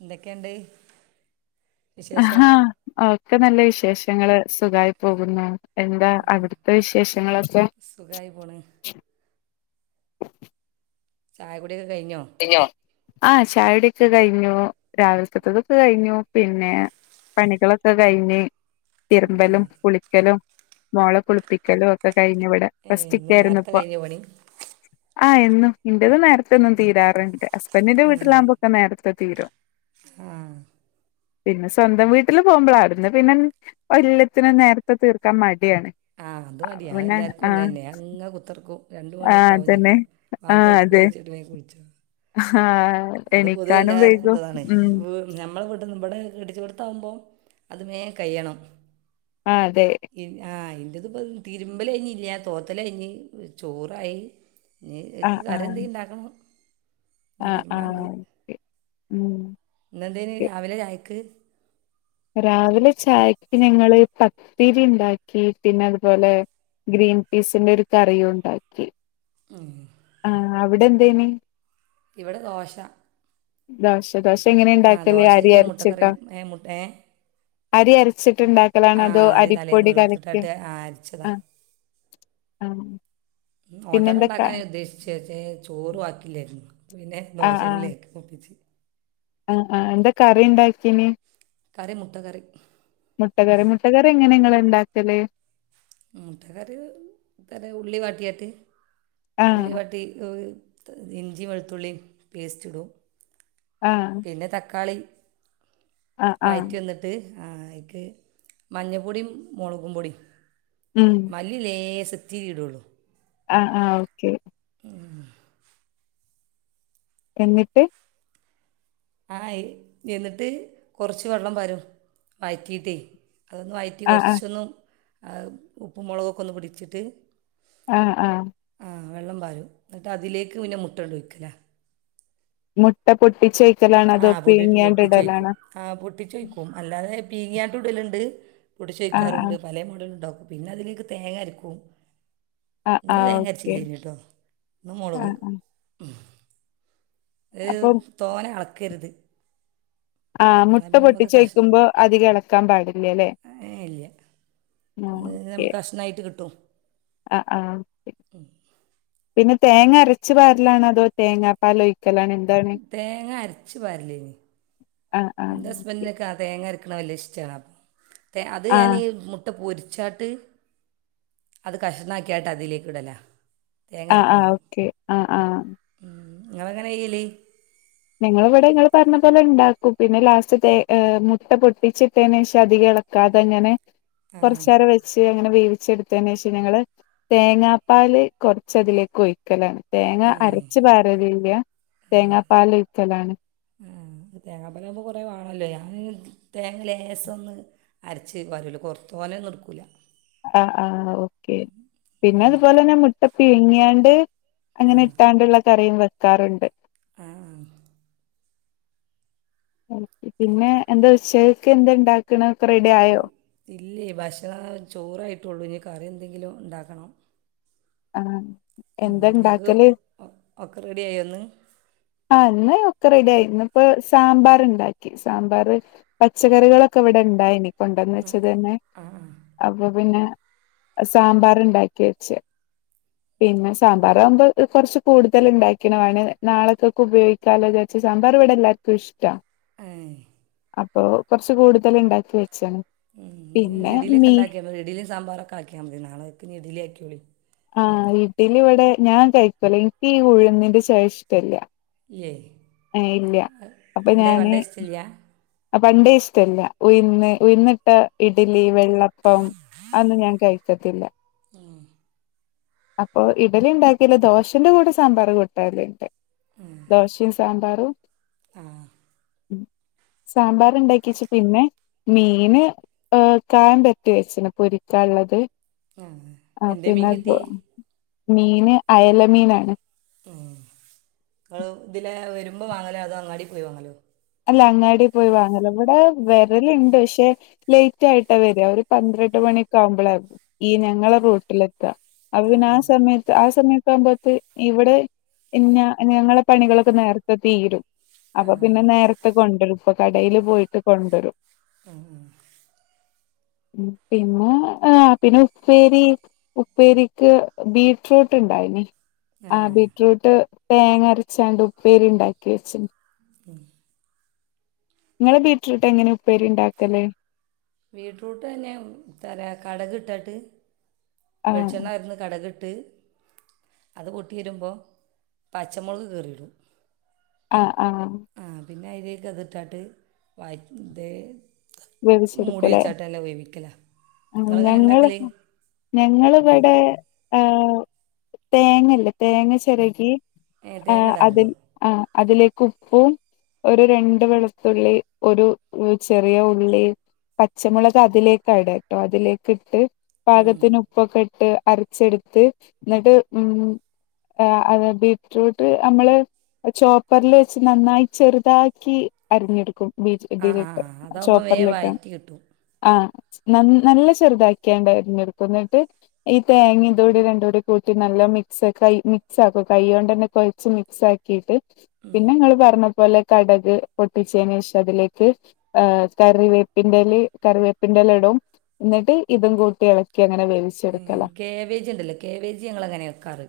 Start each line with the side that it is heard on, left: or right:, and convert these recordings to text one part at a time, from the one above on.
right: എന്തൊക്കെണ്ട്
left: ആഹാ ഒക്കെ നല്ല വിശേഷങ്ങള് സുഖമായി പോകുന്നു എന്താ അവിടുത്തെ വിശേഷങ്ങളൊക്കെ
right: സുഖമായി പോണ് ചായകു കുടിയൊക്കെ കയിഞ്ഞോ
left: കഴിഞ്ഞോ? ആഹ് ചാടിക്കെ കയിഞ്ഞു രാവിലത്തെത്തൊക്കെ കയിഞ്ഞു പിന്നെ പണികളൊക്കെ കയിഞ് തിരുമ്പലും കുളിക്കലും മോളെ കുളിപ്പിക്കലും ക്കെ കഴിഞ് ഇവിടെ [inaudible]
right: ഏ ഇന്ന് നേരത്തെ
left: ആായിരുന്നുപ്പം
right: കഴിഞ്ഞോ പണി
left: ആഹ് എന്നും എന്റെ ത് നേരത്തെന്നും തീരാ റുണ്ട് പെണ്ണിന്റെ ന്റെ വീട്ടിലാകുമ്പോ ഒ ക്കെ നേരത്തെ തീരും
right: ആഹ
left: പിന്നെ സ്വന്തം വീട്ടിൽ പോകുമ്പോളാന്ന് പിന്നെ എല്ലാ ത്തിനും നേരത്തെ തീർക്കാൻ മടി
right: ആ അതു മഡി യാ എല്ലാവർക്കും അങ്ങനെ തന്നെയ അങ്ങങ് കുത്തിഇരി ക്കും രണ്ട്‌ മണിയൊക്കെ
left: ആഹ്
right: ആകും
left: അതന്നെ
right: ചിലപ്പം വാങ്ങി കൊടുതിട്ടൊക്കെ കുളിക്കാൻ
left: ആഹ
right: അത് പൊതുവ എല്ലാവർക്കുംള്ളതാണ് നമ്മള് ഇവിടെ ഇവിടെ അടിച്ചു പടുത്താാവുമ്പോൾ അത് വേഗം കഴി യ ണം
left: ആഹ് അതെ
right: ഇ ആഹ് ഇ ഇത്പ്പോ തിരുമ്പല ഇല്ല തോത്തല് കഴിഞ്ഞു ഞ്ഞഞ് ചോറായി ഇനി ക്ക് കറി ഉണ്ടാക്കണം
left: ആഹ
right: എന്നെന്തായാലും
left: ഓക്കെ.
right: രാവിലേ ചായക്ക് ആ
left: രാവിലെ ചായക്ക് ഞങ്ങള് പത്തിരി ഉണ്ടാക്കി പിന്നെ അതുപോലെ ഗ്രീൻ പീസിന്റെ ഒരു കറിയും ഉണ്ടാക്കി
right: ഉം
left: ആഹ അവിടെ എന്തേന്
right: ഇവിടെ ദോശ
left: ദാശ ദോശ എങ്ങനെ
right: ആ
left: ഉണ്ടാക്കല്േ അരി
right: ദോശയ്ക്ക് മുട്ടക്കറി
left: അരച്ചിട്ടോ
right: ഏ മുട്ട ഏ
left: അരി അരച്ചിട്ട് ഇണ്ടാക്കലാാണ്
right: ആ
left: അതോ
right: അരി തലേന്ന്
left: അരിപ്പൊടി കലക്കി
right: വെള്ളത്തിലിട്ടിട്ട് അരച്ചതാ
left: ആ പിന്നെ
right: ഓട്ടട
left: എന്തൊക്കാ
right: ഉണ്ടാക്കാൻ ഉദ്ദേശിച്ച് പക്ഷേ ചോറ് വാർതീ ല്ലേരുന്നു ഉ പിന്നെ ദോശ എങ്ങനേലും ഒപ്പിച്ച്
left: ആഹ ആ എന്താ കറി ഉണ്ടാക്കന്
right: കറി മുട്ടക്കറി
left: മുട്ടറി മുട്ടകറി എങ്ങനെയാനി ങ്ങള് ഉണ്ടാക്കലു
right: മുട്ടക്കറി ത ഉള്ളി വാട്ടിയിട്ടു ഉള്ളി
left: ആഹ്
right: വാട്ടി ഇഞ്ചി വെളുത്തുള്ളി പേസ്റ്റിടും
left: ആഹ്
right: പിന്നെ തക്കാളി
left: ആഹ് ആഹ്
right: വഴട്ടി വന്നിട്ട് മഞ്ഞപ്പൊടിയും മുളകും പൊടിയും
left: ഉം.
right: മല്ലിലേശം ഇത്തിരിടോളു
left: ആ ആ ഓക്കെ എന്നിട്ട്?
right: ആഎന്നിട്ട് കുറച്ച് വെള്ളം വരും വഴറ്റിട്ടേ അതൊന്നും വയിറ്റി
left: ആഹ് ആഹ്
right: കുറച്ചൊന്നും ഉപ്പ് മുളകൊക്കെ ഒന്ന് പിടിച്ചിട്ട്
left: ആഹ് ആഹ്
right: ആ വെള്ളം പാലും എന്നിട്ട് അതിലേക്ക് പിന്നെ മുട്ടങ്ങട് വയ്ക്കല
left: മുട്ട പൊട്ടിച്ച
right: ആ പൊട്ടിട്ട് പൊട്ടിച്ചൊഴിക്കും ആ പൊട്ടിച്ചോഴിക്കും അല്ലാതെ ബീങ്ങാൻ ഉടലുണ്ട്
left: ആഹ്
right: പൊടിച്ചുയ്ക്കാറുണ്ട്
left: ആഹ്
right: പല മോഡല ഉണ്ടാക്കും പിന്നെ അതിലേക്ക് തേങ്ങ അരക്കും
left: ആഹ്
right: ഇന്ന്
left: ആഹ് ഓക്കെ.
right: തേങ്ങരച്ചില്ലേനിട്ടോ ഇന്ന് മുളക്
left: ആഹ് ആഹ്
right: ഏ
left: അപ്പം
right: തോനെ അളക്കരുത്
left: ആഹ്
right: എന്നാൽ
left: മുട്ട
right: പിന്നെ നമുക്ക് കഷ്
left: പൊട്ടിച്ചോഴിക്കുമ്പോ അതികം ഇളക്കാൻ പാടില്ലല്ലേ
right: ഏ ഇല്ല ഇത്
left: ഓക്കേ
right: നമുക്ക് കഷ്ണമായിട്ട് കിട്ടും
left: ആ ആ പിന്നെ തേങ്ങ അരച്ചു പാറലാണ അതോ തേങ്ങാ പാലോ
right: തേങ്ങ അരച്ചു പരലിനി
left: ആഹ് ആഹ്
right: എന്റെ
left: ഓക്കെ.
right: ഹസ്ബന്റിനോക്കാ തേങ്ങരിക്ക ക്കണ വല്ല്യഇഷ്ടാണ് അത് ഞാൻ
left: ആഹ്
right: ഈ മുട്ട പൊരി ഉച്ചാട്ട് അത് കഷർണാക്കിയായിട്ട് അതിലേക്ക് ഇടല
left: ആഹ് ആഹ് ഓക്കെ ആഹ് ആഹ്
right: നിങ്ങ അങ്ങനെ ചെയ്യല്?
left: ഞങ്ങ ഇവിടെ ങ്ങള്ൾ പറഞ്ഞ പോലെ ഉണ്ടാക്കൂ പിന്നെ ലാസ്റ്റ് ത ഏ മുട്ട പൊട്ടിച്ചിട്ടേന് ശശം അധിക ഇളക്കാം അതങ്ങനെ കുറച്ച നേരം വെച്ച് അങ്ങനെ വേവി എടുത്തെന്റെഷം ഞങ്ങള് തേങ്ങാപ്പാൽ കുറച്ച് അതിലേക്ക് ഒഴിക്കലാണ് തേങ്ങ
right: ഏ
left: അരച്ചു പാരല്ല തേങ്ങാ ക്കലാണ്
right: ആ തേങ്ങാപ്പലാവുമ്പൾ കുറേ വേണമല്ലോ ഞാൻ തേങ്ങ ലേസംമഒന്ന് അരച്ച് പാരോള്ളു കുറ തോനെ ഒന്നും എടുക്കൂില്ല
left: ആഹ ആഹ് ഓക്കെ പിന്നെ അതുപോലെന്നെ മുട്ട പീങ്ങിയണ്ട് അങ്ങനെ ഇട്ടാണ്ടുള്ള കറും വെക്കാറുണ്ട്
right: ആ ആഹ്
left: പിന്നെ എന്താ ഉച്ചക്ക് എന്താ ഉണ്ടാക്കണ
right: ഉം ഇല്ലേ ഭക്ഷണം ചോറായിട്ടുള്ളു ഇനി കറിയ എന്തെങ്കിലും ഉണ്ടാക്കണം
left: ആഹ്
right: ഉം
left: എന്താ
right: ഞങ്ങക്ക്
left: ഇണ്ടാക്കല്
right: ഒക്കെ റെഡി ആയി ഒന്ന്
left: ആ ഇന്ന് ഒക്കെ റെഡി ആയി ഇന്നിപ്പോ സാമ്പാർ ഉണ്ടാക്കി സാമ്പാർ പച്ചക്കറികളൊക്കെ ഇവിടെ ഇണ്ടായിന് കൊണ്ടന്ന് വെച്ചത് തന്നെ അപ്പൊ പിന്നെ സാമ്പാർ ഉണ്ടാക്കി വെച്ച് പിന്നെ സാമ്പാറാകുമ്പോൾ കുറച്ച് കൂടുതൽ ഉണ്ടാക്കണാണ് നാളൊക്കെ ഉപയോഗിക്കാലോന്ന് വിചാരിച്ച് സാമ്പാർ ഇവിടെ എല്ലാർക്കും ഇഷ്ട
right: ഏയ്
left: അപ്പോ കുറച്ചു കൂടുതൽ ഉണ്ടാക്കി വെച്ചാണ്
right: ഉം
left: പിന്നെ മീ
right: ഇഡലിക്കണ്ടാക്കിയാ മതി ഇഡലി സാമ്പാറൊക്കെ ആക്കിയാൽ മതി നാളെക്കി ഇനി ഇഡിലി ആക്കോളി
left: ആ വീട്ടില് ഇവിടെ ഞാൻ കഴിക്കൂല എനിക്ക് ഈ ഉഴുന്നിന്റെ ചൊയ ഇഷ്ടല്ല
right: ല്ലേ
left: ആ ഇല്ല അപ്പൊ ഞാന്
right: ഇഷ്ടമില്ല
left: ആ പണ്ടേ ഇഷ്ടല്ല ഉയ്ന്ന് ഉയന്നിട്ട ഇഡലി വെ വെള്ളപ്പം അതെന്നും ഞാൻ കഴിക്കത്തില്ല അപ്പൊ ഇഡലി ഉണ്ടാക്കില്ല ദോശന്റെ കൂടെ സാമ്പാർ കൂട്ടലുണ്ട് ദോശയും സാമ്പാറും ഉം സാമ്പാർ ഉണ്ടാക്കി വെച്ച് പിന്നെ മീന് ഏ കായൻ പെരറ്റിവച്ചിന് പൊരിക്കാൻ ഉള്ളത്
right: ആ എന്തേ മീൻ കിട്ടിയെ
left: മീന് അയല മീനാണ്
right: ഉം നിങ്ങള് ഇതില വരുമ്പോ വാങ്ങലോ അതോ അങ്ങാടി പോയി വാങ്ങലോ
left: അല്ല അങ്ങാടി പോയി വാങ്ങല ഇവിടെ വെരലുണ്ട് പക്ഷെ ലേറ്റ് ആയിട്ടാ വരിക ഒരു പന്ത്രണ്ട് മണിയൊക്കെ ആവുമ്പോളാ ഈ ഞങ്ങളെ റൂട്ടിലെത്തുക അത് ആ സമയത്ത് ആ സമയത്ത് ആ സമയത്ത് ഇവിടെ ഇ ഞങ്ങളെ പണികളൊക്കെ നേരത്തെ തീരും അപ്പൊ പിന്നെ നേര ഇപ്പൊ കടയില് പോയിട്ട് കൊണ്ടുവരും
right: മ്
left: പിന്നെ ആ പിന്നെ ഉപ്പേരി ഉപ്പേരിക്ക് ബീട്ട്റൂട്ട് ഉണ്ടായിന്
right: ആ ആ.
left: ആ് ബീറ്റ്റൂട്ട് തേങ്ങരച്ചാണ്ട് ഉപ്പേരി ഉണ്ടാക്കി വെച്ചിണ്ട്
right: പി [unintelligible]
left: നിങ്ങളെ വീട്ടിലിട്ട് എങ്ങനെ ഉപ്പേരി ഉണ്ടാക്കലേ
right: ബീറ്റ്റൂട്ട് തന്നെ കടക് ഇട്ടിട
left: ആഹ്
right: വെളിച്ചെണ്ണായിരുന്നു കടകിട്ട് ട്ട് അത് പൊട്ടി വരുമ്പോൾ പച്ചമുളക് കീറിടും
left: ആഹ ആഹ
right: പിന്നെ അതിലൊക്കെതിട്ടായിട്ട് വായിത
left: ഉപോഗിച്ചെടുക്കല്ലേ ആ
right: നിങ്ങളെങ്ങനെ
left: ഞങ്ങ
right: ഉണ്ടാക്കല്
left: ഞങ്ങള് ഇവിടെ ഹ് തേങ്ങല്ലേ തേങ്ങ ചിരകി
right: ഏ
left: ആ
right: തേങ്ങ
left: അതി
right: ഇടാറുണ്ടോ
left: ആ അതിലേക്ക് ഉപ്പും ഒരു രണ്ട് വെളുത്തുള്ളി ഒരു ചെറിയ പള്ളി പച്ചമുളക് അതിലേക്ക ഇട കേട്ടോ അതിലേക്ക ഇട്ട്
right: ഉം
left: പാകത്തിന് ഉപ്പൊക്കെ ഇട്ട് അരച്ചെടുത്ത് എന്നിട്ട് അ ബീറ്റ്റൂട്ട് നമ്മള് ചോപ്പറിൽ വെച്ച് നന്നായി ചെറുതാക്കി അരിഞ്ഞെടുക്കും ബീഫ്
right: ആ ആ ആ
left: ഇതിലിട്ട്
right: അതാകുമ്പോൾ
left: ചോപ്പ്
right: വേഗം
left: പറലക്ക
right: വഴറ്റി കിട്ടും
left: ആഹ ന നല്ല ചെറുതാക്കിയണ്ടായിരുന്നുക്ക എന്നിട്ട് ഈ തേങ്ങ ഇതൂടി രണ്ട കൂടി കൂട്ടി നല്ല മിക്സ് കൈ മിക്സ് ആക്കും കൈ കൊണ്ട് തന്നെ കൊഴച്ച് മിക്സ് ആക്കിട്ട് പിന്നെ നിങ്ങള് പറഞ്ഞ പലെ കടക് പൊട്ടിച്ചതിന് ശേഷം അതിലേക്ക് ഹ കറിവേപ്പിന്റെല കറിവേപ്പിന്റെല ഇടവും എന്നിട്ട് ഇതും കൂട്ടി ഇളക്കി അങ്ങനെ വ
right: കാവേജ് ഉണ്ടല്ലോ കാവേജ് ഞങ്ങ അങ്ങനെ വെക്കാറ്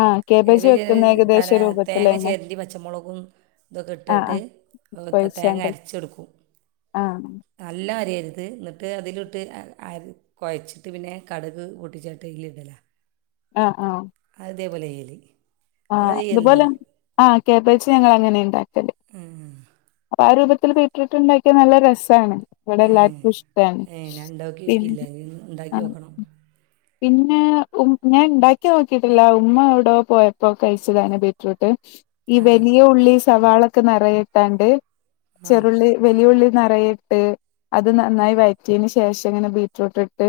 left: ആഹ്
right: കേവ
left: കേബേജ് വെക്കുന്ന ഏകദേശ
right: ത തേങ്ങ
left: രൂപത്തിലന്നെ
right: ചേരണ്ടി പച്ചമുളകും ഇതൊക്കെ
left: ആഹ്
right: ഇട്ടിട്ട്
left: ആഹ്
right: തേങ്ങ
left: കൊഴിച്ചാണ്ട്
right: അരച്ചെടുക്കും
left: ആഹ്
right: നല്ല അരയരുത് എന്നിട്ട് അതിലിട്ട് അരി കുഴച്ചിട്ട് പിന്നെ കടുക് പൂട്ടിച്ചേട്ട ഇൽ ഇടല
left: ആഹ ആഹ
right: അതേപോലെ എലി
left: ആ അതുപോലെ ആ കേബച്ച ഞങ്ങൾ അങ്ങനെ ഉണ്ടാക്കി അപ്പൊ ആ രൂപത്തിൽ ത്തിൽ ബീറ്റ്റൂട്ട് ഇണ്ടാക്കിയ നല്ല രസമാണ് ഇവിടെ
right: ഏ
left: എല്ലാർക്കും ഇഷ്‌ടവാണ്
right: ഏ ഞാൻ ഉണ്ടാക്കി
left: പിന്നെ
right: നോക്കിയില്ല ഇനി ഒന്ന്
left: ആ
right: ഉണ്ടാക്കി നോക്കണം
left: പിന്നെ ഉ ഞാൻ ഉണ്ടാക്കി നോക്കിട്ടില്ല ഉമ്മ എവിടെ പോയ പ്പൊ കഴിച്ചതാനെ ബീറ്റ്റൂട്ട് ഈ
right: ആ
left: വലിയ
right: ആ
left: ഉള്ളി സവാളൊക്കെ നിറയിട്ടാണ്ട് ചെറുള്ളി വലിയുള്ളി നിറയിട്ട് അത് നന്നായി വയറ്റിയന് ശേഷം ഇങ്ങനെ ബീറ്റ്റൂട്ട് ഇട്ട്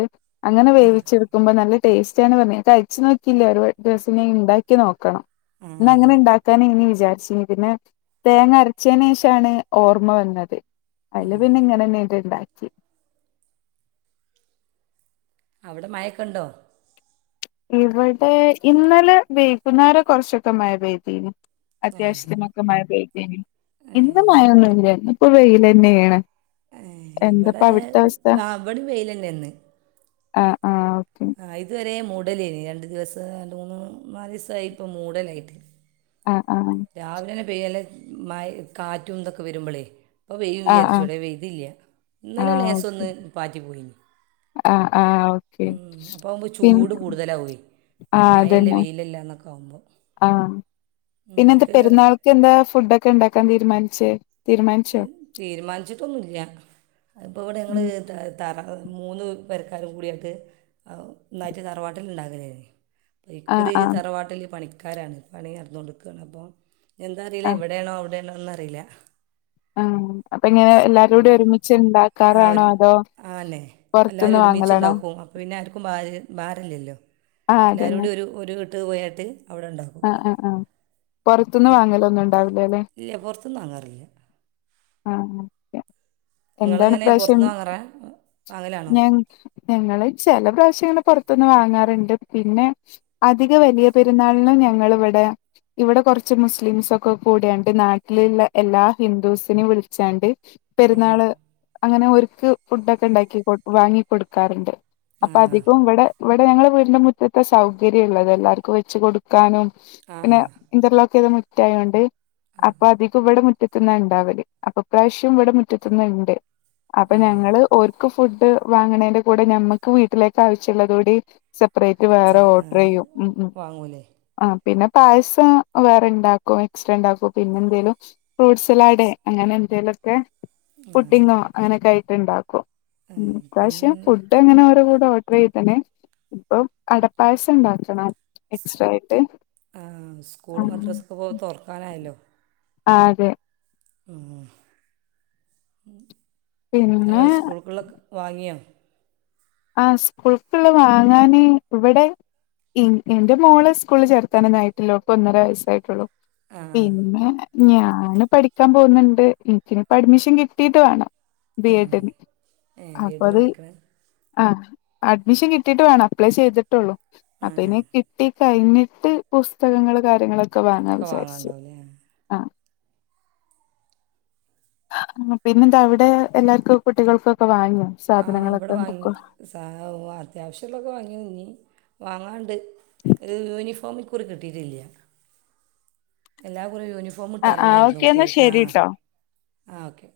left: അങ്ങനെ
right: ആ
left: വേവിച്ചെടുക്കുമ്പോ നല്ല ടേസ്റ്റ് ആന്ന് പറഞ്ഞേ കഴിച്ച് നോക്കീല്ല ഒരു ദെവസം ഞാൻ ഇണ്ടാക്കി ക്കി നോക്കണം ന്നാ
right: ആ
left: അങ്ങനെ ഇണ്ടാക്കാന് ഇ വിചാരിച്ചിനി പിന്നെ തേങ്ങ അരച്ചേനേഷാണ് ഓർമ്മ വന്നത് അതില് പിന്നെ ഇങ്ങനെ എണീട്ടുണ്ടാക്കി ച്
right: അവിടെ മയക്കുണ്ടോ
left: ഇവിടെ ഇന്നലെ വൈകുന്നേര കുറച്ചൊക്കെ മഴ പെയ്തീനി
right: ഏ
left: അത്യാവശ്യത്തിനൊക്കെ മഴ പെയ് ഇന്നു
right: ഏ
left: മയൊന്നുമില്ല ഇന്നിപ്പൊ വെയിലന്നെയാണ്
right: ഏ ഇവിടെ പാമ്പടി വെയിലന്നെന്ന്
left: അ
right: ആ ഇതുവരെ മൂട് ടല്ലേനി രണ്ടു ദിവസം രണ്ട് മൂന്ന് നാല് ദിവസമായി പ്പ മൂടലായിട്ട്
left: ആഹ് ആഹ്
right: രാവിലെന്നെ പെയ്യല്ലേ മയ കാറ്റും ഇതൊക്കെ വരുമ്പളേ പ്പോ പെയ്യും
left: ആഹ്
right: വിചാരിച്ചൂ വ്ടെ പെയ്തില്ല ഇന്നലെ ലേസം ഒന്ന് പാറ്റി പോയിനി
left: ആ ആ ഓക്കെ
right: ഉം, അപ്പോൾ ആകുമ്പോൾ
left: പിൻ
right: ചൂട് കൂടുതലാവുമേ
left: ആ
right: ഈ മഴയല്ലേ
left: അതന്നെ
right: [unintelligible]
left: ആ പിന്നെ എന്താ
right: എനിക്ക്
left: പെരുന്നാൾക്ക് എന്താ ഫുഡ് ഒക്കെ ഉണ്ടാക്കാൻ തീരുമാനി ച്ചെ
right: ത് തീരുമാനിച്ചിട്ടൊന്നുമില്ല അതിപ്പോൾ ഇവിടെ ഞങ്ങള്
left: ഉം
right: തറാ മൂന്ന് പെരക്കാരും കൂടിയായിട്ട് ഒന്നായിട്ട് തറവാട്ടില് ഇണ്ടാക്കാലെ
left: ആഹ്
right: ഇക്കുറി
left: ആഹ്
right: തറവാട്ടിൽ പണി ആൾക്കാരാണ് പണി നടന്നോണ്ടിക്കാണ് അപ്പൊ ഇതെന്താറിയില്ല ഇവിടെയാണോ അവിടെയാണോ ഒന്നു അറിയില്ല
left: ആ അപ്പൊ പിന്നെ എല്ലാരൂടെ ഒരുമി സിംബാക്കാറാണോ അതോ
right: എല്ലാരും
left: പുറത്തുന്ന്
right: ഒരുമിച്ച്
left: വാങ്ങലാണോ
right: ഇണ്ടാക്കും അപ്പപിന്നെ ആർ ഇപ്പൊ ബാര് ബാറില്ലല്ലോ എല്ലാരൂടി ഒരു ഒരു കെ [unintelligible]
left: ആ ആ ആ പൊറത്തുന്ന് വാങ്ങലൊന്നും ഉണ്ടാവൂല അല്ലെ
right: ഇല്ല പുറത്തൂന്ന് വാങ്ങാറില്ല നിങ്ങളെങ്ങനെ
left: എന്താണിപ്രാവശ്യം
right: പുറത്തുനിന്ന് വാങ്ങാറാ വാങ്ങലാണോ
left: ഞാൻ പുറത്തുന്ന് വാങ്ങാറുണ്ട് പിന്നെ അധിക വലിയ പെരുന്നാളിനും ഞാ ങ്ങള് ഇവിടെ ഇവിടെ കുറച്ച് മുസ്ലിംസ് ഒക്കെ കൂടിയെണ്ട് നാട്ടിലുള്ള എല്ലാ ഹിന്ദുസിനേം വിളിച്ചാണ്ട്
right: ആ
left: പെരുന്നാള് അങ്ങനെ ഒരു ക്ക് ഫുഡൊക്കെ ഉണ്ടാക്കി കൊ വാങ്ങി കൊടുക്കാറുണ്ട് അപ്പോ അധികോം ഇവടെ ഇവിടെ ഞങ്ങളെ വീടിന്റെ മുറ്റത്തെ സൗകര്യം ഉള്ളതാ എല്ലാരിക്കും വെച്ച് കൊടുക്ക ക്കാനും
right: ആ ആ
left: പിന്നെ ഇന്റർലോക്ക് ചെയ്ത മു തൊഴാണ്ട് അപ്പൊ അധികം ഇവിടെ മുറ്റ ത്തുന്ന ഇണ്ടാവല് അപ്പൊ ഇപ്രാവശ്യവും ഇവിടെ മുറ്റത്തുന്നുണ്ട് അപ്പൊ
right: ആ ആ
left: ഞങ്ങള് ഓർക്കും ഫുഡ് വാങ്ങണേന്റെ കൂടെ ഞമ്മുക്ക് വീട്ടിലേക്ക് ആവശ്യമുള്ളത് കൂടി സെ പ്പറേറ്റ്
right: സ
left: വേറെ ഓർഡർ ചെയ്യും ഉം ഉം
right: വാങ്ങൂലേ
left: ആ പിന്നെ പായസം വേറെണ്ടാക്കും എക്സ്ട്രാണ്ടാക്കും പിന്നെ എന്തേലും ഫ്രൂട്ട്സലാഡ് അങ്ങനെ എന്തെലുമൊക്കെ
right: ആ
left: പുഡ്ഡിങ്ങോ അങ്ങനെ കഴി ഉണ്ടാക്കും
right: ആ,
left: ഉം
right: ഇപ്പം ഇനി
left: ഇപ്രാവശ്യം ഫുഡ് അങ്ങനെ ഓരോ [unintelligible] പ്പൊ ഓഡർ ചെയ്തെതന്നെ ഇപ്പൊ അടപ്പായസം ഉണ്ടാക്കണം എക്സ്ട്രാ ആയിട്ട്
right: ആ സ്കൂൾ
left: ആ
right: മദ്രാസ്ക്ക് പോക തൊറക്കാനായല്ലോ
left: ആ അതെ
right: ആ ഹെ
left: പിന്നെ
right: സ്കൂൾക്ള്ളൊക് വാങ്ങിയോ
left: ആ സ്കൂൾക്ള്ള് വാങ്ങാനേ ഇവിടെ ഇ എന്റെ മോളെ സ്കൂള് ചേർത്താനൊന്ന ആായിട്ടില്ലോ ഓൾക് ഒന്നര വയസ്സായിട്ടുള്ളൂ
right: ആ
left: പിന്നെ ഞാന് പഠിക്കാൻ പോകുന്നുണ്ട് എനിക്കനിപ്പോ അഡ്മിഷൻ കിട്ടീട്ട് വേണം
right: ആ
left: ബി എഡ്ഡ്
right: ഏ ബീഡിന്
left: അപ്പൊത്
right: അടിക്കണ
left: ആ അഡ്മിഷൻ കിട്ടിയിട്ട് വേണം അപ്ലൈ ചെയ്തിട്ടുള്ളൂ
right: ആ
left: അപ്പൊ
right: ആ
left: ഇനി കിട്ടി കഴിഞ്ഞിട്ട് പുസ്തകങ്ങള് കാര്യങ്ങളൊ ക്കെ
right: ഒക്കെ
left: വാങ്ങാവിചാരിച്ചു
right: വാങ്ങാനുണ്ടാവുമല്ലേ ആ
left: അ പിന്നെന്താ അവിടെ എല്ലാർക്കും കുട്ടികൾക്കൊക്കെ വാങ്യോ സാധനങ്ങളൊക്കെ
right: ങ്ങി
left: ബുക്ക്
right: സാ ഒ വ അത്യാവശ്യള്ളൊക്കെ വാങ്ങി ഞ്ഞി വാങ്ങാണ്ട് ഹ് യൂനിഫോമി പ് ഇക്കുറി കിട്ടീട്ടില്ല എല്ലാകൂറീം യൂനി
left: ആഹ് ആഹ് ഓക്കെ ന്നാശെരിട്ടോ
right: ആ ഓക്കെ